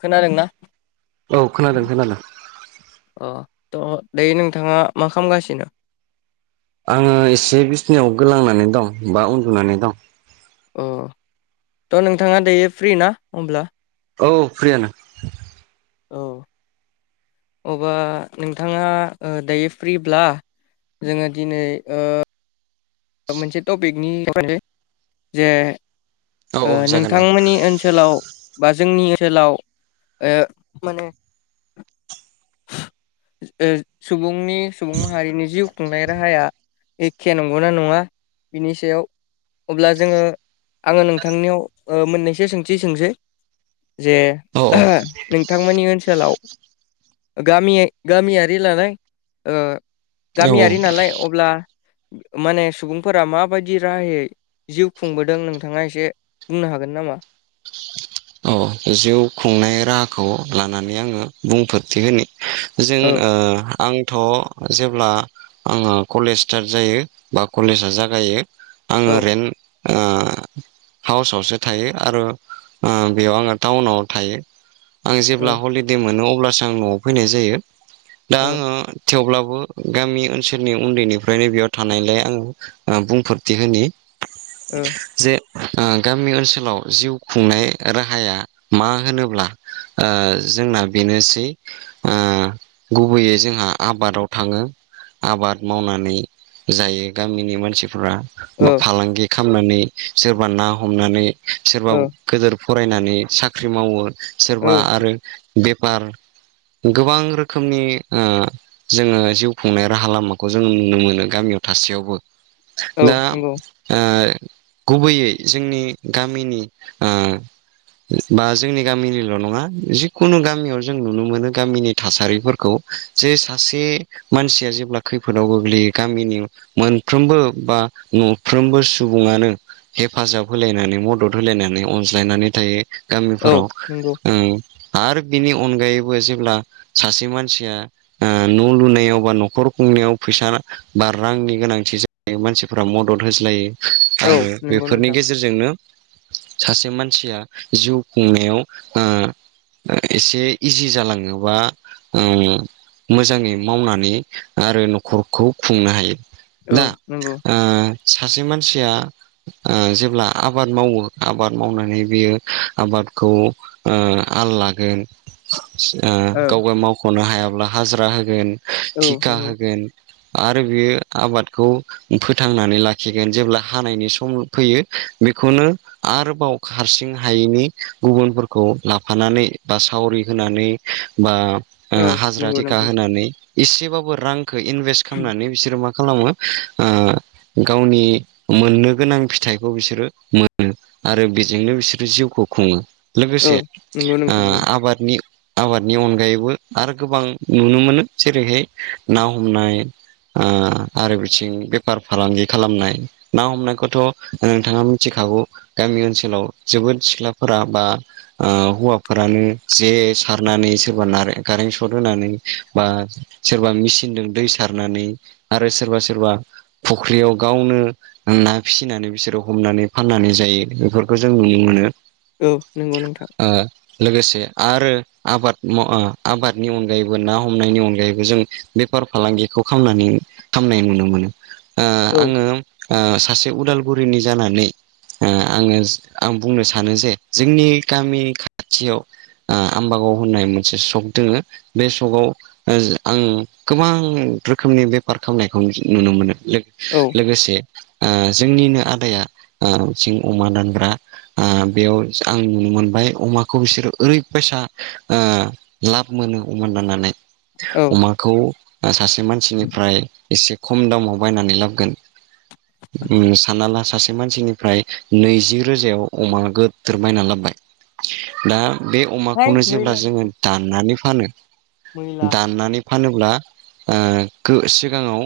खोनादोंना खोनादों खोनादों त' दायो नोंथाङा मा खालामगासिनो आङो एसे बिसनायाव गोलांनानै दं बा उन्दुनानै दं अ थ' नोंथाङा दायो फ्रि ना होमब्ला औ फ्रियानो औ अब्ला नोंथाङा ओ दायो फ्रिब्ला जोङो दिनै ओ मोनसे टपिकनि [inaudible] जे औ औ ओ जागोन दे नोंथांमोननि ओनसोलाव बा जोंनि ओनसोलाव ओ माने ओ सुबुंनि सुबुं माहारिनि जिउ खुंनाय राहाया एखे नंगौना नङा बिनि सायाव अब्ला जोङो आङो नोंथांनियाव मोननैसो सोंथि सोंसै जे औ नोंथांमोननि ओनसोलाव गामि गामियारि नालाय ओ औ गामियारि नालाय अब्ला माने सुबुंफोरा माबायदि राहायै जिउ खुंबोदों नोंथाङा एसे बुंनो हागोन नामा अ जिउ खुंनाय राहाखौ लानानै आङो बुंफोरथि होनि जों ओ आंथ' जेब्ला आङो कलेज स्टार्ट जायो बा कलेजा जागायो आं आङो औ रेन्ट ओ हाउसावसो थायो आरो ओ बेयाव आङो टाउनाव थायो आं जेब्ला औ हलिदे मोनो अब्लासो आं न'वाव फैनाय जायो दा औ आङो थेवब्लाबो गामि ओनसोलनि उन्दैनिफ्रायनो बेयाव थानायलाय आङो बुंफोरथि होनि ओ जे ओ गामि ओनसोलाव जिउ खुंनाय राहाया मा होनोब्ला ओ जोंना बेनोसै ओ गुबैयै जोंहा आबादाव थाङो आबाद मावनानै जायो गामिनि मानसिफ्रा बा ओ फालांगि खालामनानै सोरबा ना हमनानै सोरबा गोदोर फरायनानै साख्रि मावो ओ सोरबा आरो बेफार गोबां रोखोमनि ओ जोङो जिउ खुंनाय राहा लामाखौ जों नुनो मोनो गामियाव थासेयावबो औ दा नंगौ ओ गुबैयै जोंनि गामिनि ओ बा जोंनि गामिनिल' नङा जिखुनु गामियाव जों नुनो मोनो गामिनि थासारिफोरखौ खौ जे सासे मानसिया जेब्ला खैफोदाव गोग्लैयो गामिनि मोनफ्रोमबो बा न'फ्रोमबो सुबुङानो हेफाजाब होलायनानै मदद होलायनानै अनज्लायनानै नाथाय औ गामिफोराव नंगौ ओ आरो बिनि अनगायैबो जेब्ला सासे मानसिया ओ न' लुनायाव बा न'खर [unintelligible] फैसा बा रांनि गोनांथि जायो मानसिफोरा मदद होज्लायो औ आरो नंगौ बेफोरनि नोंथां गेजेरजोंनो सासे मानसिया जिउ खुंनायाव ओ एसे इजि जालाङोबा ओ मोजाङै मावनानै आरो नख'रखौ खुंनो हायो औ दा नंगौ ओ सासे मानसिया ओ जेब्ला आबाद मावो आबाद मावनानै बियो आबादखौ ओ आल लागोन ओ ओ गाव गाय मावख'नो हायाब्ला हाजिरा होगोन औ थिखा नंगौ होगोन आरो बेयो आबादखौ फोथांनानै लाखिगोन जेब्ला हानायनि सम फैयो बेखौनो आरोबाव हारसिङा हायिनि गुबुनफोरखौ लाफानानै बा सावरि होनानै बा ओ हाजिरा नंगौ थिखाा नंगौ होनानै एसेबाबो रांखौ इनभेस्ट खालामनानै बिसोरो मा खालामो ओ गावनि मोननो गोनां फिथाइखौ बिसोरो मोनो आरो बेजोंनो बिसोरो जिउखौ खुङो औ लोगोसे नंगौ ओ नोंथां आबादनि आबादनि अनगायैबो आरो गोबां नुनो मोनो जेरैहाय ना हमनाय ओ आरो बिथिं बेफार फालांगि खालामनाय ना हमनायखौथ' नोंथाङा मिथिखायो हागौ गामि ओनसोलाव जोबोद सिख्लाफोरा बा ओ हौवाफोरानो जे सारनानै सोरबा ना स्वट होनानै बा सोरबा मेसिनजों दै सारनानै आरो सोरबा सोरबा फुख्रियाव गावनो ना फिसिनानै बिसोरो हमनानै फाननानै जायो बेफोरखौ जों नुनो मोनो। औ नोंगौ नोंथां। ओ लोगोसे आरो आबाद माव ओ आबादनि अनगायैबो ना हमनायनि अनगायैबो जों बे फार फालांगिखौ खामनानै खामनाय नुनो मोनो। ओ औ आङो ओ सासे उदालगुरिनि जानानै ओ आङो आं बुंनो सानो जे जोंनि गामि खाथियाव आ आम्बागाव होननाय मोनसे सक दोङो बे सकाव ओ आं गोबां रोखोमनि बेफार खामनायखौ नुनो मोनो। औ लोग-लोगोसे ओ जोंनिनो आदाया ओ जिं अमा दानग्रा [inaudible] आ बेयाव आं नुनो मोनबाय अमाखौ बिसोरो ओरैबायसा ओ लाब मोनो मोनदाननानै औ अमाखौ आ सासे मानसिनिफ्राय एसे खम दामाव बायनानै लाबगोन उम सान्ना ला सासे मानसिनिफ्राय नैजि रोजायाव अमा गोद्दोर बायना लाबबाय दा बे है अमाखौनो जेब्ला मैला जोङो दाननानै फानो मैला दाननानै फानोब्ला आ गो सिगाङाव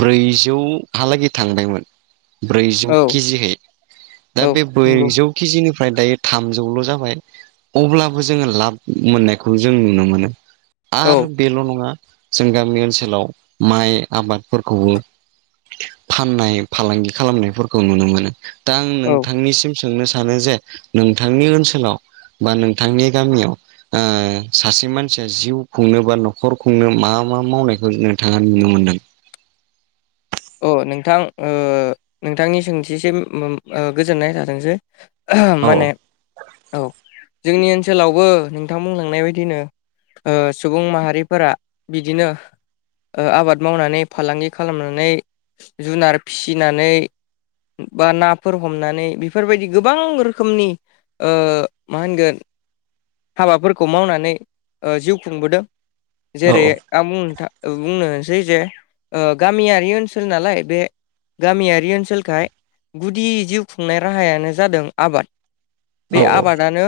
ब्रैजौहालागै थांनायमोन। ब्रैजौ औ कि जिहै दा औ बे नंगौ ब्रैजौ कि जि निफ्राय दायो थामजौल' जाबाय अब्लाबो जोङो लाब मोननायखौ जों नुनो मोनो। औ आरो बेल' नङा जों गामि ओनसोलाव माइ आबादफोरखौबो फाननाय फालांगि खालामनायफोरखौ नुनो मोनो दा आं औ नोंथांनि सोंनो सानो जे नोंथांनि ओनसोलाव बा नोंथांनि गामियाव ओ सासे मानसिया जिउ खुंनो बा न'खर खुंनो मा मा मावनायखौ नोंथाङा नुनो मोनदों? अ नोंथां ओ नोंथांनि सोंथिसिम मोम ओ गोजोननाय थाथोंसै [unintelligible] औ माने औ जोंनि ओनसोलावबो नोंथां बुंलांनाय बायदिनो ओ सुबुं माहारिफोरा बिदिनो ओ आबाद मावनानै फालांगि खालामनानै जुनार फिसिनानै बा नाफोर हमनानै बिफोरबायदि गोबां रोखोमनि ओ मा होनगोन? हाबाफोरखौ मावनानै ओ जिउ खुंबोदों। औ जेरै आं बुंनो था ओ बुंनोसै जे ओ गामियारि ओनसो सोल नालाय बे गामियारि ओनसोलखाय गुदि जिउ खुंनाय राहायानो जादों आबाद। बे औ आबादानो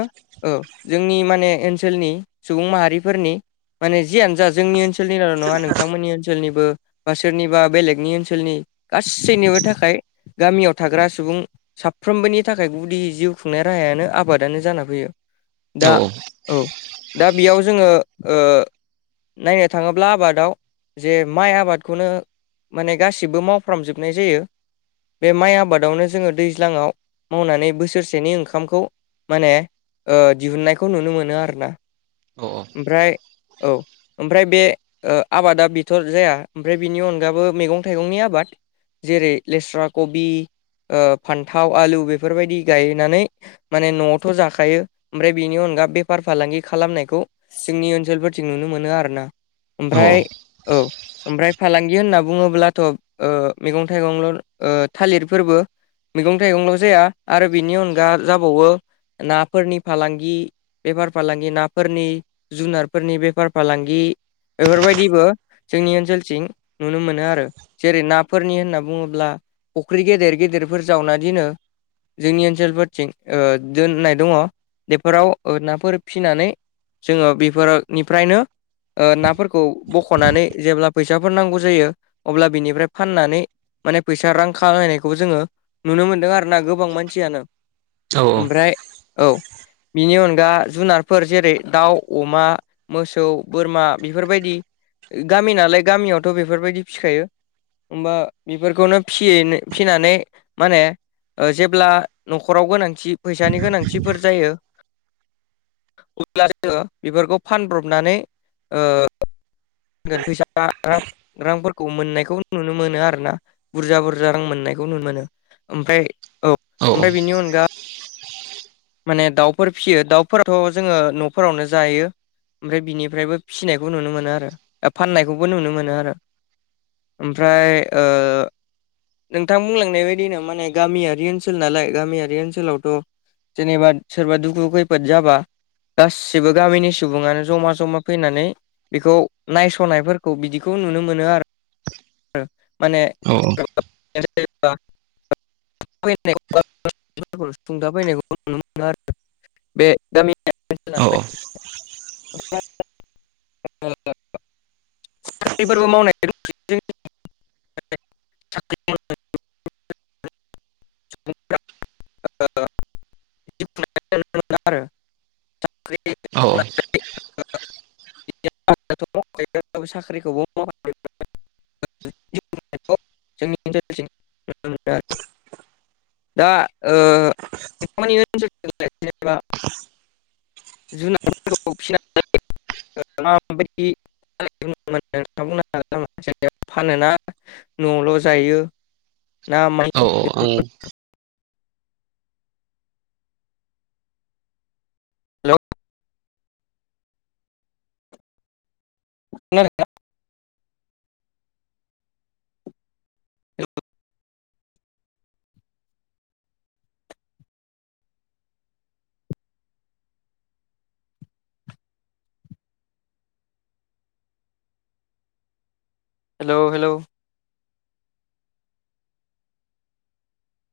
ओ जोंनि माने ओनसोलनि सुबुं माहारिफोरनि माने जियानो जा जोंनि ओनसोलनिल' नङा नोंथांमोननि ओनसोलनिबो बा सोरनिबा बेलेगनि ओन सोलनि गासैनिबो थाखाय गामियाव थाग्रा सुबुं साफ्रोमबोनि थाखाय गुदि जिउ जिउ खुंनाय राहायानो आबादानो जाना फैयो औ दा औ। दा बियाव जोङो ओ नायनो थाङोब्ला आबादाव जे माइ आबादखौनो माने गासिबो मावफ्रामजोबनाय जायो। बे माइ आबादावनो जोङो दैज्लाङाव मावनानै बोसोरसेनि ओंखामखौ माने ओ दिहुननायखौ नुनो मोनो आरोना औ ओमफ्राय औ ओमफ्राय बे ओ आबादा बिथर जाया ओमफ्राय बिनि अनगाबो मेगं थाइगंनि आबाद जेरै लेस्रा कबि ओ फान्थाव आलु बेफोरबायदि गायनानै माने न'आवथ' जाखायो ओमफ्राय बेनि अन गा बेफार फालांगि खालामनायखौ जोंनि ओनसोलफोरथिं नुनो मोनो आरोना। औ ओमफ्राय औ ओमफ्राय फालांगि होनना बुङोब्ला थ' ओ मेगं थाइगंल' ओ थालिरफोरबो मैगं थाइगंल' जाया आरो बिनि अनगा जाबावो नाफोरनि फालांगि बेफार फालांगि नाफोरनि जुनारफोरनि बेफार फालांगि बेफोरबायदिबो जोंनि ओनसोलथिं नुनो मोनो आरो। जेरै नाफोरनि होनना बुंङोब्ला फुख्रि गेदेर गेदेरफोर जावना दिनो जोंनि ओनसोलफोरथिं ओ दोननाय दंङ बेफोराव ओ नाफोर फिनानै जोङो बेफोरोनिफ्रायनो ओ नाफोरखौ बोख'नानै जेब्ला फैसाफोर नांगौ जायो अब्ला बिनिफ्राय फाननानै माने फैसा रां खामानायखौबो जोंङो नुनो मोनदों आरो। ना गोबां मानसिआनो ओमफ्राय औ बिनि अन दा जुनारफोर जेरै दाउ अमा मोसौ बोरमा बेफोरबायदि गामि नालाय गामियावथ' बेफोरबायदि फिखायो। होमबा बेफोरखौनो फियो फिनानै माने ओ जेब्ला न'खराव गोनांथि फैसानि गोनांथिफोर जायो। अब्ला [unintelligible] बेफोरखौ फानब्रबनानै ओ [unintelligible] फैसा रां रांफोरखौ मोननायखौ नुनो मोनो आरो ना। बुरजा बुरजा रां मोननायखौ नुनो मोनो ओमफ्राय औ ओमफ्राय बेनि अनगा माने दाउफोर फिसियो दाउफोराथ' जोङो न'फोरावनो जायो ओमफ्राय बिनिफ्रायबो फिसिनायखौ नुनो मोनो आरो फाननायखौबो नुनो मोनो आरो। ओमफ्राय ओ नोंथां बुंलांनाय बायदिनो माने गामियारि ओनसोल नालाय गामियारि ओनसोलावथ' जेनेबा सोरबा दुखु खैफोद जाबा गासिबो गामिनि सुबुङानो जमा जमा फैनानै बेखौ नायस'नायफोरखौ बिदिखौ नुनो मोनो आरो माने [unintelligible] [unintelligible] नुनो मोनो आरो बे गामि। ओनसोल औ औ [unintelligible] साख्रिफोरबो मावनाय दंसै [unintelligible] [unintelligible] [unintelligible] औ औ मावनानै [unintelligible] [unintelligible] जोंनि ओनसोलथिं नुनो मोनो आरो दा ओ [unintelligible] जुनारफोरखौ फिसिनानै [unintelligible] [unintelligible] न'आवल' जायो। ना माय औ आं [unintelligible] [unintelligible] औ हेलौ हेलौ